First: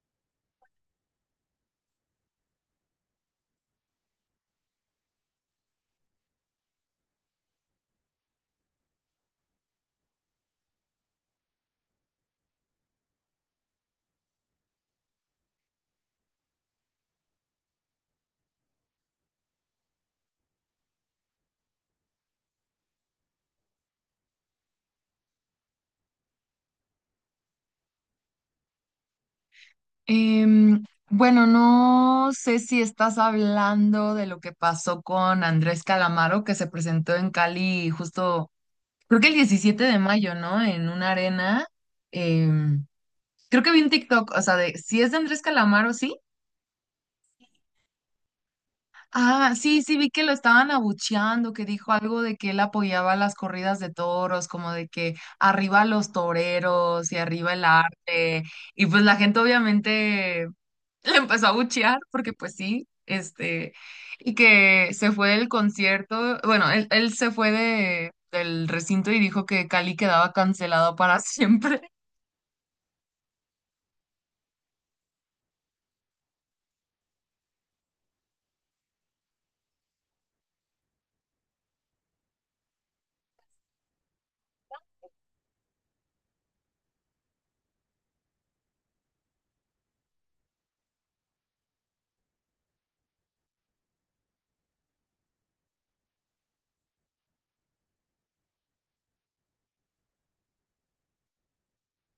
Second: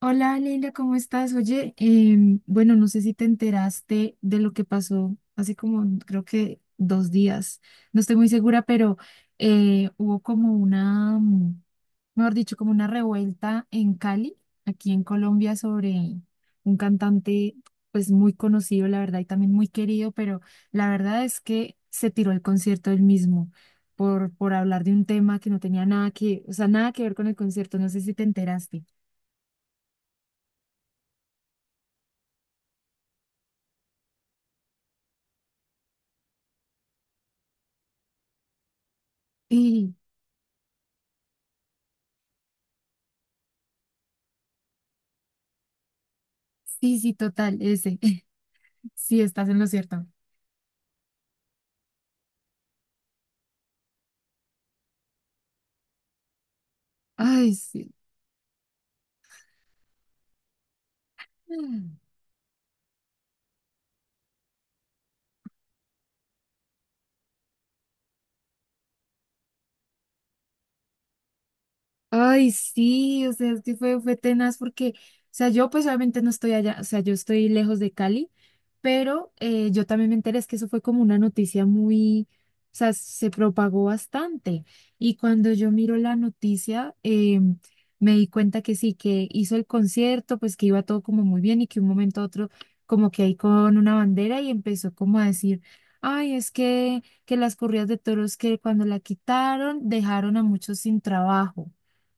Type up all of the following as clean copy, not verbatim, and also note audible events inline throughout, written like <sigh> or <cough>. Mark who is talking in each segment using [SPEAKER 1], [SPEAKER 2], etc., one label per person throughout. [SPEAKER 1] Hola Leila, ¿cómo estás? Oye, bueno, no sé si te enteraste de lo que pasó hace como creo que 2 días, no estoy muy segura, pero hubo como una, mejor dicho, como una revuelta en Cali, aquí en Colombia, sobre un cantante pues muy conocido, la verdad, y también muy querido, pero la verdad es que se tiró el concierto él mismo por hablar de un tema que no tenía nada que, o sea, nada que ver con el concierto, no sé si te enteraste.
[SPEAKER 2] Em, bueno, no sé si estás hablando de lo que pasó con Andrés Calamaro, que se presentó en Cali justo, creo que el 17
[SPEAKER 1] <clears throat>
[SPEAKER 2] de
[SPEAKER 1] <laughs>
[SPEAKER 2] mayo, ¿no? En una arena. Em, Creo que vi un TikTok, o sea, de si es de Andrés Calamaro, ¿sí?
[SPEAKER 1] Sí, sí, total, ese. <laughs> Sí, estás
[SPEAKER 2] Ah,
[SPEAKER 1] en lo
[SPEAKER 2] sí, sí,
[SPEAKER 1] cierto.
[SPEAKER 2] vi que lo estaban abucheando, que dijo algo de que él apoyaba las corridas de toros, como de que arriba los toreros y
[SPEAKER 1] Ay,
[SPEAKER 2] arriba el
[SPEAKER 1] sí.
[SPEAKER 2] arte. Y pues la gente obviamente le empezó a buchear porque pues sí, este, y que se fue del concierto, bueno, él se fue de, del recinto y dijo que Cali quedaba cancelado para <laughs> siempre.
[SPEAKER 1] Ay, sí, o sea, es que fue tenaz porque, o sea, yo pues obviamente no estoy allá, o sea, yo estoy lejos de Cali, pero yo también me enteré, es que eso fue como una noticia muy, o sea, se propagó bastante. Y cuando yo miro la noticia, me di cuenta que sí, que hizo el concierto, pues que iba todo como muy bien y que un momento a otro, como que ahí con una bandera y empezó como a decir, ay, es que las corridas de toros que cuando la quitaron dejaron a muchos sin trabajo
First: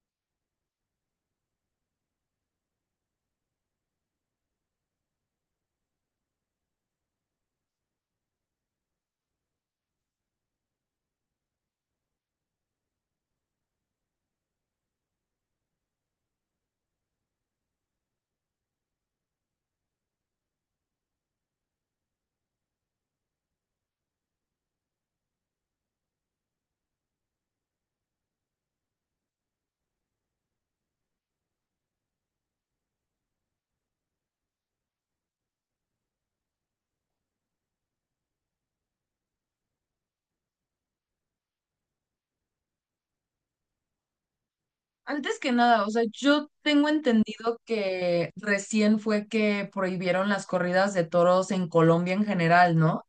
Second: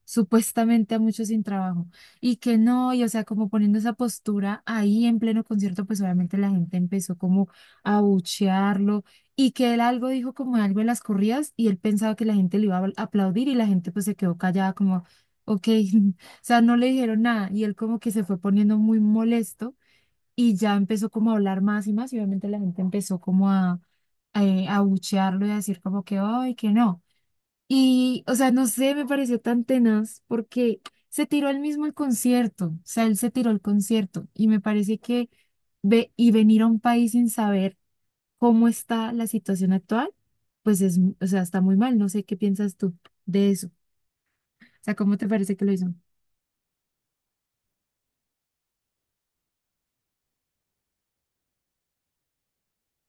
[SPEAKER 1] supuestamente a muchos sin trabajo y que no, y o sea, como poniendo esa postura ahí en pleno concierto, pues obviamente la gente empezó como a abuchearlo y que él algo dijo como algo en las corridas y él pensaba que la gente le iba a aplaudir y la gente pues se quedó callada como, ok, <laughs> o sea, no le dijeron nada y él como que se fue poniendo muy molesto y ya empezó como a hablar más y más y obviamente la gente empezó como a, a abuchearlo y a decir como que, ay, que no. Y, o sea, no sé, me pareció tan tenaz porque se tiró él mismo el concierto, o sea, él se tiró el concierto y me parece que ve y venir a un país sin saber cómo está la situación actual, pues es, o sea, está muy mal, no sé qué piensas tú de eso, o sea, ¿cómo te
[SPEAKER 2] Antes que
[SPEAKER 1] parece que lo
[SPEAKER 2] nada,
[SPEAKER 1] hizo?
[SPEAKER 2] o sea, yo tengo entendido que recién fue que prohibieron las corridas de toros en Colombia en general, ¿no?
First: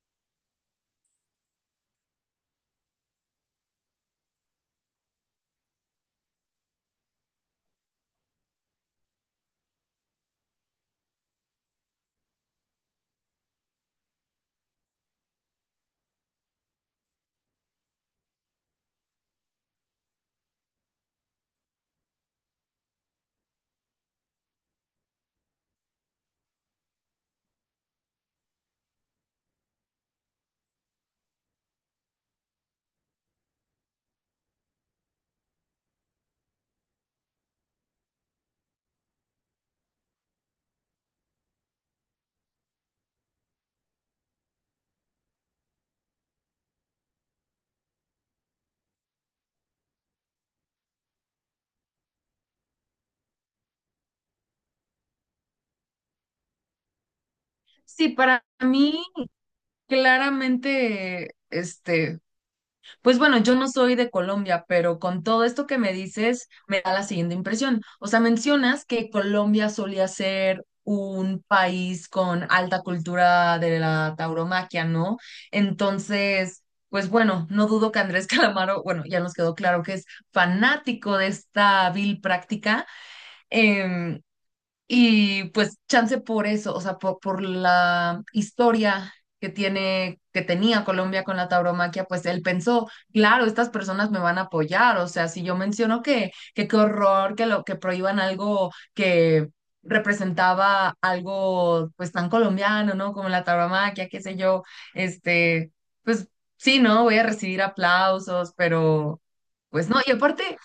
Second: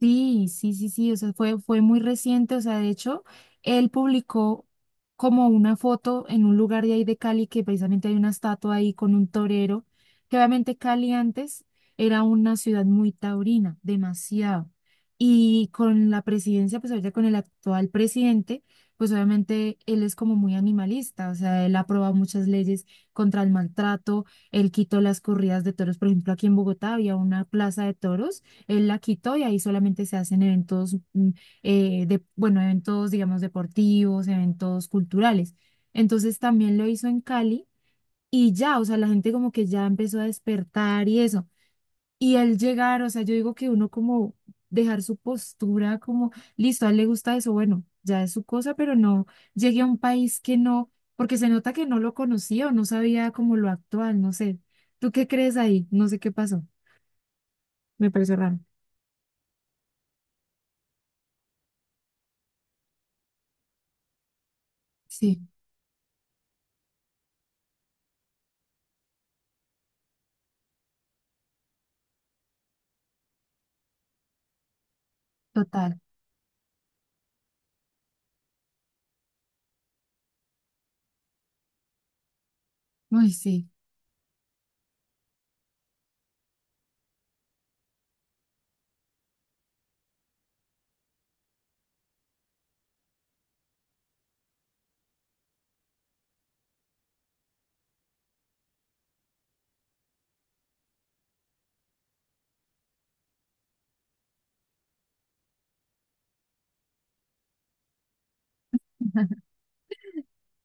[SPEAKER 1] Sí, sí, sí, sí, o sea, fue muy reciente, o sea, de hecho, él publicó como una foto en un lugar de ahí de Cali, que precisamente hay una estatua ahí con un torero, que obviamente Cali antes era una ciudad muy taurina, demasiado. Y con la presidencia, pues ahorita con el actual presidente, pues obviamente él es como muy animalista, o sea, él aprueba muchas leyes contra el maltrato, él quitó las corridas de toros, por ejemplo, aquí en Bogotá había una plaza de toros él la quitó y ahí solamente se hacen eventos, de, bueno, eventos, digamos, deportivos, eventos culturales. Entonces también lo hizo en Cali y ya, o sea, la gente como que ya empezó a despertar y eso. Y él llegar, o sea, yo digo que uno como dejar su postura como, listo, a él le gusta eso, bueno, ya es su cosa, pero no llegué a un país que no, porque se nota que no lo conocía o no sabía como lo actual, no sé. ¿Tú qué crees ahí? No sé qué pasó. Me
[SPEAKER 2] Sí,
[SPEAKER 1] pareció
[SPEAKER 2] para
[SPEAKER 1] raro.
[SPEAKER 2] mí claramente, este, pues bueno, yo no soy de Colombia, pero con todo
[SPEAKER 1] Sí,
[SPEAKER 2] esto que me dices, me da la siguiente impresión. O sea, mencionas que Colombia solía ser un país con alta cultura de la tauromaquia, ¿no?
[SPEAKER 1] total.
[SPEAKER 2] Entonces, pues bueno, no dudo que Andrés <laughs> Calamaro, bueno, ya nos quedó claro que es fanático de esta vil práctica.
[SPEAKER 1] Uy, sí,
[SPEAKER 2] em, y pues chance por eso, o sea, por la historia que tiene, que tenía Colombia con la tauromaquia, pues él pensó, claro, estas personas me van a apoyar, o sea, si yo menciono que qué horror, que lo que prohíban algo que representaba algo pues tan colombiano, ¿no? Como la tauromaquia, qué sé yo, este, pues sí, ¿no? Voy a recibir aplausos, pero pues no, y aparte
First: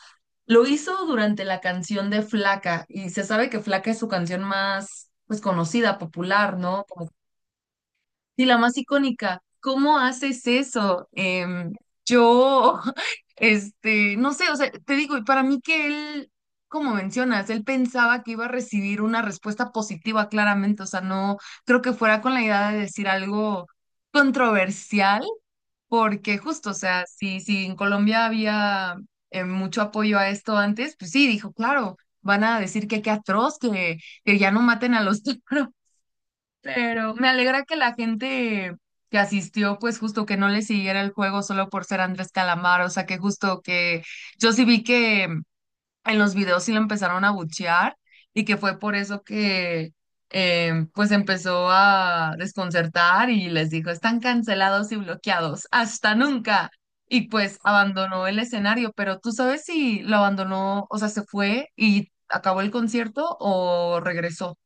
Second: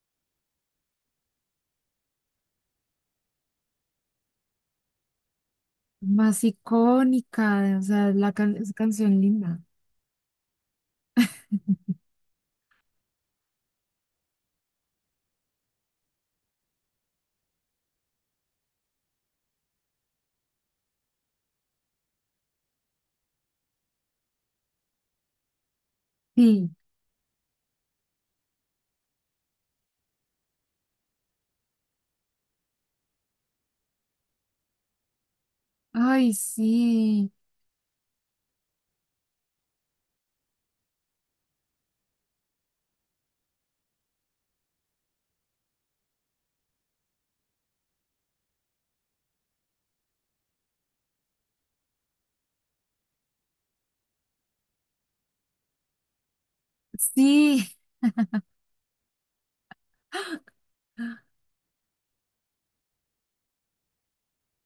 [SPEAKER 2] lo hizo durante la canción de Flaca y se sabe que Flaca es su canción más, pues, conocida,
[SPEAKER 1] más
[SPEAKER 2] popular, ¿no? Como,
[SPEAKER 1] icónica, o sea, la
[SPEAKER 2] sí, la
[SPEAKER 1] es
[SPEAKER 2] más
[SPEAKER 1] canción
[SPEAKER 2] icónica.
[SPEAKER 1] linda.
[SPEAKER 2] ¿Cómo haces eso? Yo, <laughs> este, no sé, o sea, te digo, y para mí que él, como mencionas, él pensaba que iba a recibir una respuesta positiva claramente, o sea, no creo que fuera con la idea de decir algo controversial porque justo,
[SPEAKER 1] Sí,
[SPEAKER 2] o sea, si en Colombia había mucho apoyo a esto antes, pues sí, dijo, claro, van a decir que qué atroz, que ya no maten a los toros. <laughs>
[SPEAKER 1] ay,
[SPEAKER 2] Pero me
[SPEAKER 1] sí,
[SPEAKER 2] alegra que la gente que asistió, pues justo que no le siguiera el juego solo por ser Andrés Calamar, o sea, que justo que yo sí vi que en los videos sí lo empezaron a buchear y que fue por eso que pues empezó a desconcertar y les dijo, están cancelados y bloqueados, hasta nunca. Y pues
[SPEAKER 1] sí,
[SPEAKER 2] abandonó el escenario, pero tú sabes si lo abandonó, o sea, se fue y acabó el concierto o regresó.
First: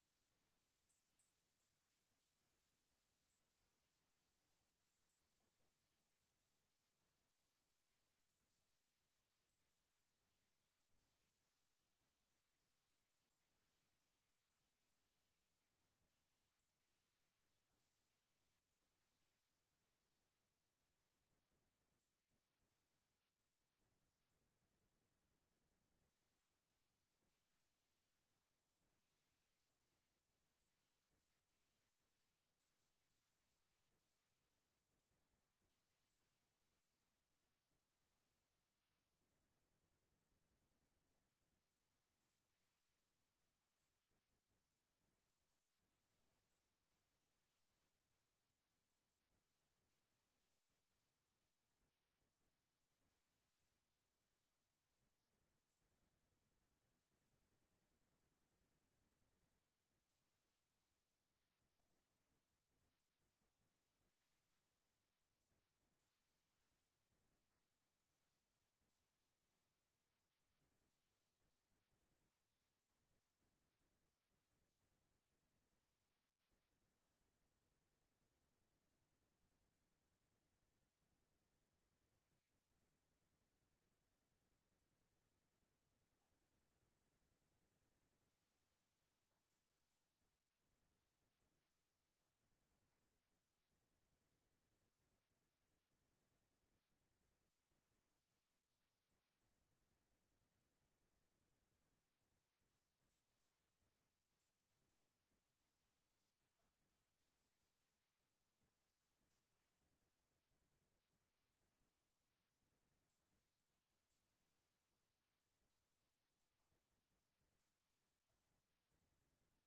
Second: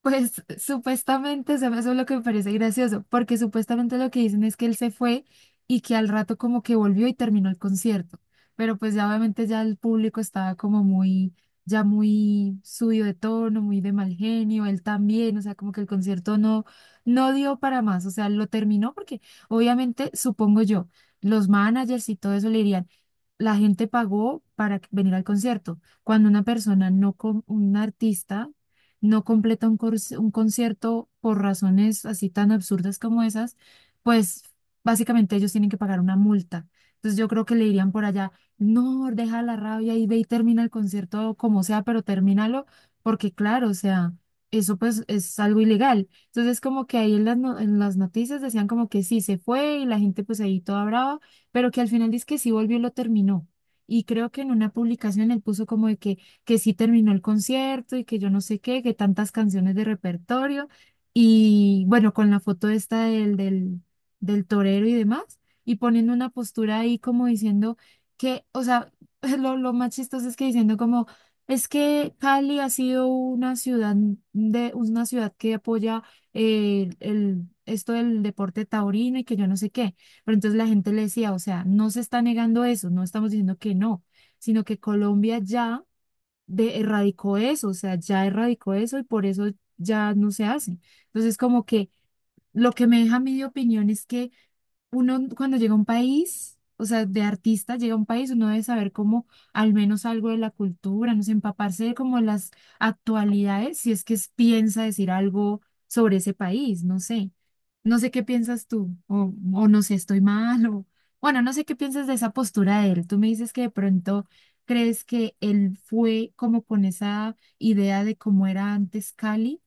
[SPEAKER 1] pues supuestamente, o sea, eso es lo que me parece gracioso, porque supuestamente lo que dicen es que él se fue y que al rato como que volvió y terminó el concierto, pero pues ya obviamente ya el público estaba como muy, ya muy subido de tono, muy de mal genio, él también, o sea, como que el concierto no dio para más, o sea, lo terminó porque obviamente, supongo yo, los managers y todo eso le dirían, la gente pagó para venir al concierto, cuando una persona no, con un artista no completa un concierto por razones así tan absurdas como esas, pues básicamente ellos tienen que pagar una multa. Entonces yo creo que le dirían por allá, no, deja la rabia y ve y termina el concierto como sea, pero termínalo, porque claro, o sea, eso pues es algo ilegal. Entonces como que ahí en las, no- en las noticias decían como que sí, se fue y la gente pues ahí toda brava, pero que al final dice que sí volvió y lo terminó. Y creo que en una publicación él puso como de que sí terminó el concierto y que yo no sé qué, que tantas canciones de repertorio y bueno, con la foto esta del, del torero y demás, y poniendo una postura ahí como diciendo que, o sea, <laughs> lo más chistoso es que diciendo como, es que Cali ha sido una ciudad de, una ciudad que apoya el, esto del deporte taurino y que yo no sé qué. Pero entonces la gente le decía, o sea, no se está negando eso, no estamos diciendo que no, sino que Colombia ya de erradicó eso, o sea, ya erradicó eso y por eso ya no se hace. Entonces, como que lo que me deja mi opinión es que uno cuando llega a un país, o sea, de artista llega a un país, uno debe saber como al menos algo de la cultura, no sé, empaparse de como las actualidades, si es que piensa decir algo sobre ese país, no sé. No sé qué piensas tú, o no sé, estoy mal, o bueno, no sé qué piensas de esa postura de él. Tú me dices que de pronto crees que él fue como con esa idea de cómo era antes Cali,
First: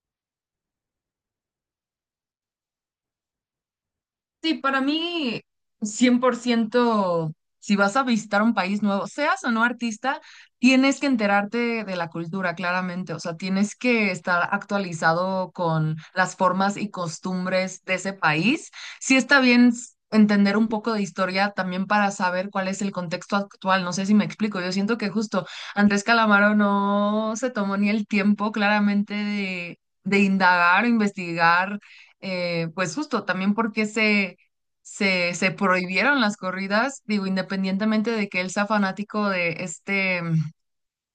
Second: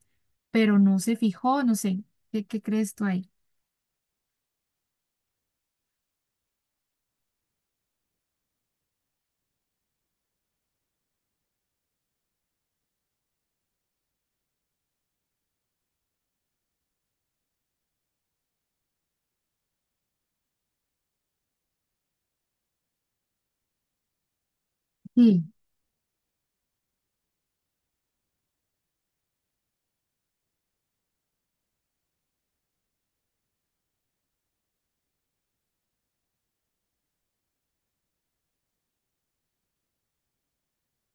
[SPEAKER 1] pero no se fijó, no sé, ¿qué crees tú ahí?
[SPEAKER 2] Sí, para mí, 100%. Si vas a visitar un país nuevo, seas o no artista, tienes que enterarte de la cultura, claramente. O sea, tienes que estar actualizado con las formas y costumbres de ese país. Sí está bien entender un poco de historia también para saber cuál es el contexto actual. No sé si me explico. Yo siento que
[SPEAKER 1] Sí,
[SPEAKER 2] justo Andrés Calamaro no se tomó ni el tiempo, claramente, de indagar o investigar, pues justo también porque se prohibieron las corridas, digo, independientemente de que él sea fanático de este,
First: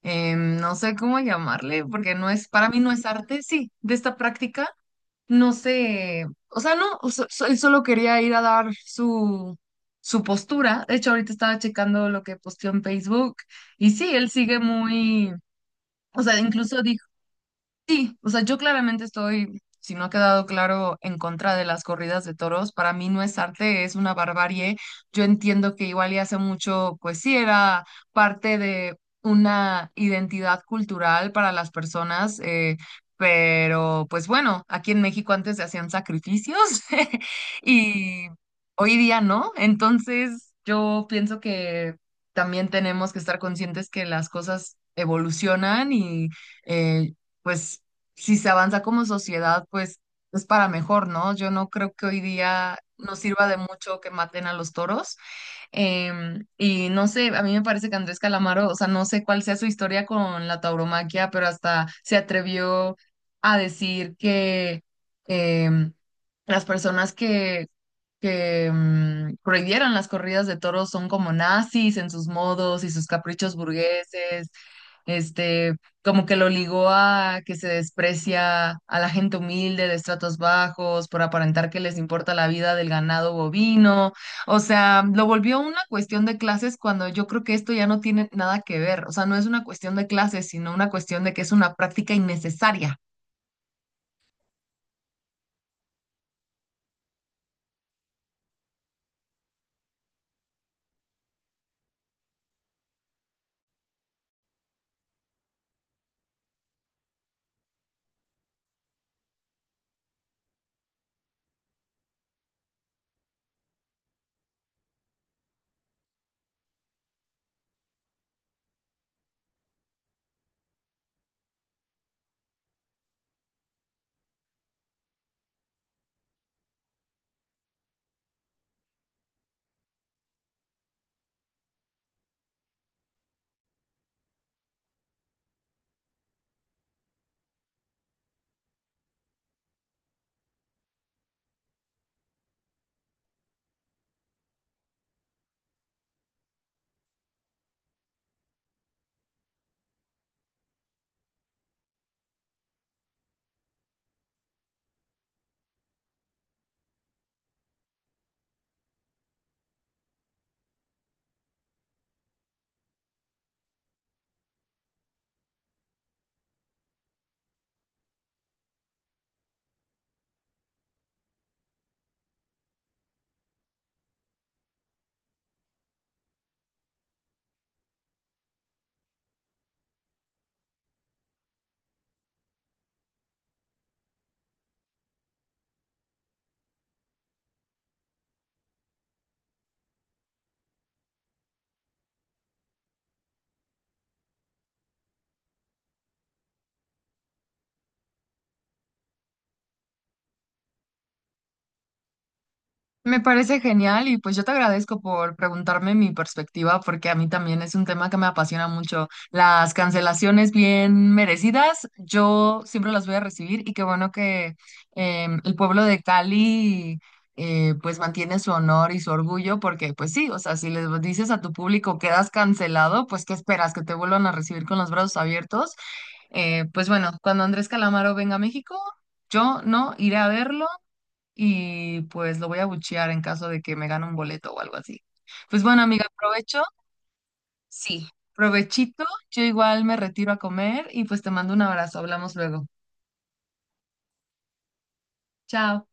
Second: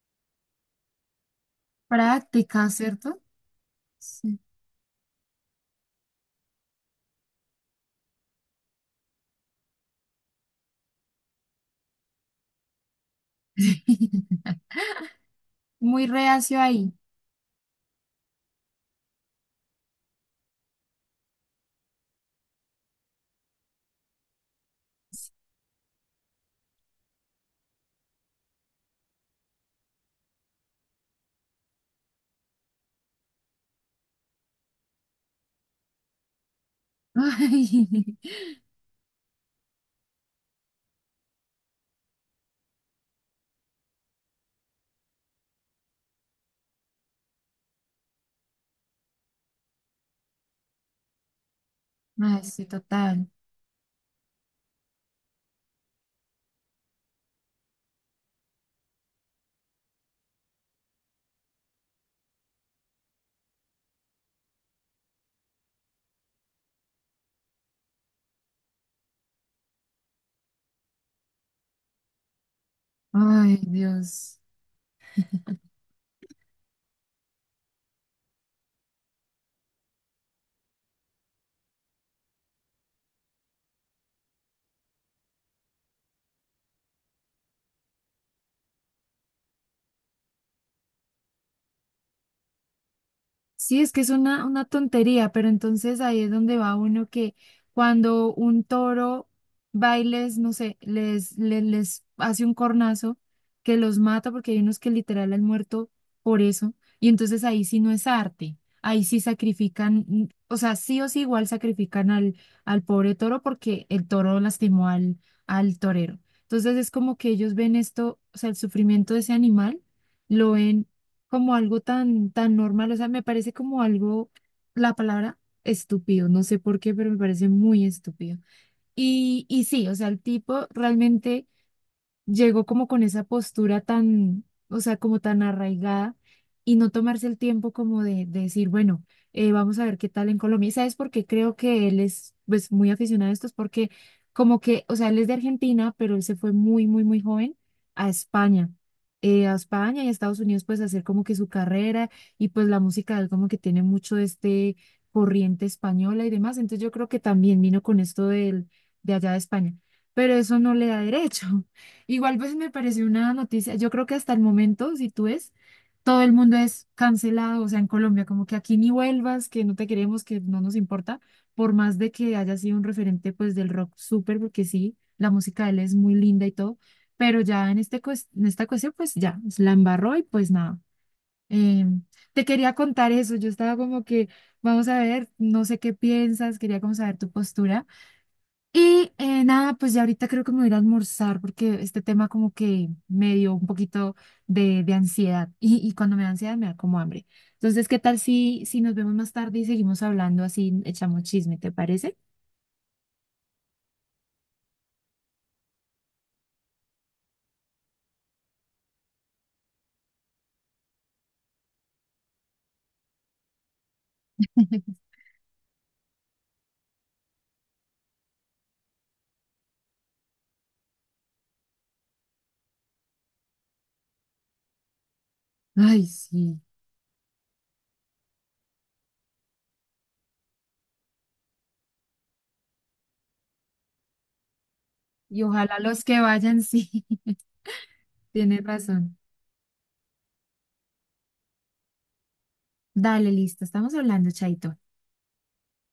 [SPEAKER 2] no sé cómo llamarle, porque no es,
[SPEAKER 1] práctica,
[SPEAKER 2] para mí no es
[SPEAKER 1] ¿cierto?
[SPEAKER 2] arte, sí, de esta
[SPEAKER 1] Sí.
[SPEAKER 2] práctica, no sé, o sea, no, él solo quería ir a dar su, su postura, de hecho ahorita estaba checando lo que posteó en Facebook, y sí, él
[SPEAKER 1] <laughs>
[SPEAKER 2] sigue muy...
[SPEAKER 1] Muy
[SPEAKER 2] O sea,
[SPEAKER 1] reacio
[SPEAKER 2] incluso
[SPEAKER 1] ahí.
[SPEAKER 2] sí, o sea, yo claramente estoy, si no ha quedado claro, en contra de las corridas de toros. Para mí no es arte, es una barbarie. Yo entiendo que igual y hace mucho, pues sí, era parte de una identidad cultural para las personas, pero pues bueno, aquí en México antes se hacían sacrificios
[SPEAKER 1] <laughs>
[SPEAKER 2] <laughs>
[SPEAKER 1] Ay,
[SPEAKER 2] y hoy día no. Entonces yo pienso que también tenemos que estar conscientes que las cosas evolucionan y... eh, pues si se avanza como sociedad, pues es para mejor, ¿no? Yo no creo que hoy
[SPEAKER 1] ay, sí,
[SPEAKER 2] día nos
[SPEAKER 1] total.
[SPEAKER 2] sirva de mucho que maten a los toros. Y no sé, a mí me parece que Andrés Calamaro, o sea, no sé cuál sea su historia con la tauromaquia, pero hasta se atrevió a decir que, em, las personas que prohibieron las corridas de toros son como nazis en sus modos y sus caprichos
[SPEAKER 1] Ay, Dios.
[SPEAKER 2] burgueses, este, como que lo ligó a que se desprecia a la gente humilde de estratos bajos por aparentar que les importa la vida del ganado bovino, o sea, lo volvió una cuestión de clases cuando yo creo que esto ya no tiene nada que ver, o sea, no es una cuestión de clases, sino una cuestión de que es una práctica innecesaria.
[SPEAKER 1] Sí, es que es una tontería, pero entonces ahí es donde va uno que cuando un toro bailes, no sé, les hace un cornazo que los mata porque hay unos que literal han muerto por eso, y entonces ahí sí no es arte, ahí sí sacrifican, o sea, sí o sí igual sacrifican al, al, pobre toro porque el toro lastimó al torero. Entonces es como que ellos ven esto, o sea, el sufrimiento de ese animal, lo ven como algo tan, tan normal, o sea, me parece como algo, la palabra estúpido, no sé por qué, pero me parece muy estúpido. Y sí, o sea, el tipo realmente llegó como con esa postura tan, o sea, como tan arraigada y no tomarse el tiempo como de decir, bueno, vamos a ver qué tal en Colombia. ¿Y sabes por qué creo que él es pues muy aficionado a esto? Es porque como que, o sea, él es de Argentina, pero él se fue muy, muy, muy joven a España, a España y a Estados Unidos pues a hacer como que su carrera y pues la música de él como que tiene mucho de este corriente española y demás, entonces yo creo que también vino con esto de allá de España, pero eso no le da derecho. Igual pues me pareció una noticia, yo creo que hasta el momento, si tú ves, todo el mundo es cancelado, o sea, en Colombia, como que aquí ni vuelvas, que no te queremos, que no nos importa, por más de que haya sido un referente pues del rock súper, porque sí, la música de él es muy linda y todo, pero ya en esta cuestión pues ya, la embarró y pues nada. Eh, Te quería contar eso, yo estaba como que, vamos a ver, no sé qué piensas, quería como saber tu postura. Y nada, pues ya ahorita creo que me voy a ir a almorzar porque este tema como que me dio un poquito de, ansiedad y cuando me da ansiedad me da como hambre. Entonces, ¿qué tal si nos vemos más tarde y seguimos hablando así, echamos chisme, te parece?
[SPEAKER 2] Me parece genial y pues yo te agradezco por preguntarme mi perspectiva porque a mí también es un tema que me apasiona mucho. Las cancelaciones bien merecidas, yo siempre las voy a recibir y qué bueno que
[SPEAKER 1] <laughs>
[SPEAKER 2] el pueblo de Cali, pues mantiene su honor y su orgullo porque pues sí, o sea, si les dices a tu público quedas cancelado, pues ¿qué esperas? ¿Que te vuelvan a recibir con los brazos abiertos?
[SPEAKER 1] Ay, sí.
[SPEAKER 2] Pues bueno, cuando Andrés Calamaro venga a México, yo no iré a verlo y pues lo voy a buchear en caso de que me gane un boleto o algo así.
[SPEAKER 1] Y
[SPEAKER 2] Pues
[SPEAKER 1] ojalá
[SPEAKER 2] bueno,
[SPEAKER 1] los
[SPEAKER 2] amiga,
[SPEAKER 1] que vayan,
[SPEAKER 2] provecho.
[SPEAKER 1] sí, <laughs>
[SPEAKER 2] Sí,
[SPEAKER 1] tienes
[SPEAKER 2] provechito.
[SPEAKER 1] razón.
[SPEAKER 2] Yo igual me retiro a comer y pues te mando un abrazo. Hablamos luego.
[SPEAKER 1] Dale, listo, estamos hablando, Chaito.
[SPEAKER 2] Chao.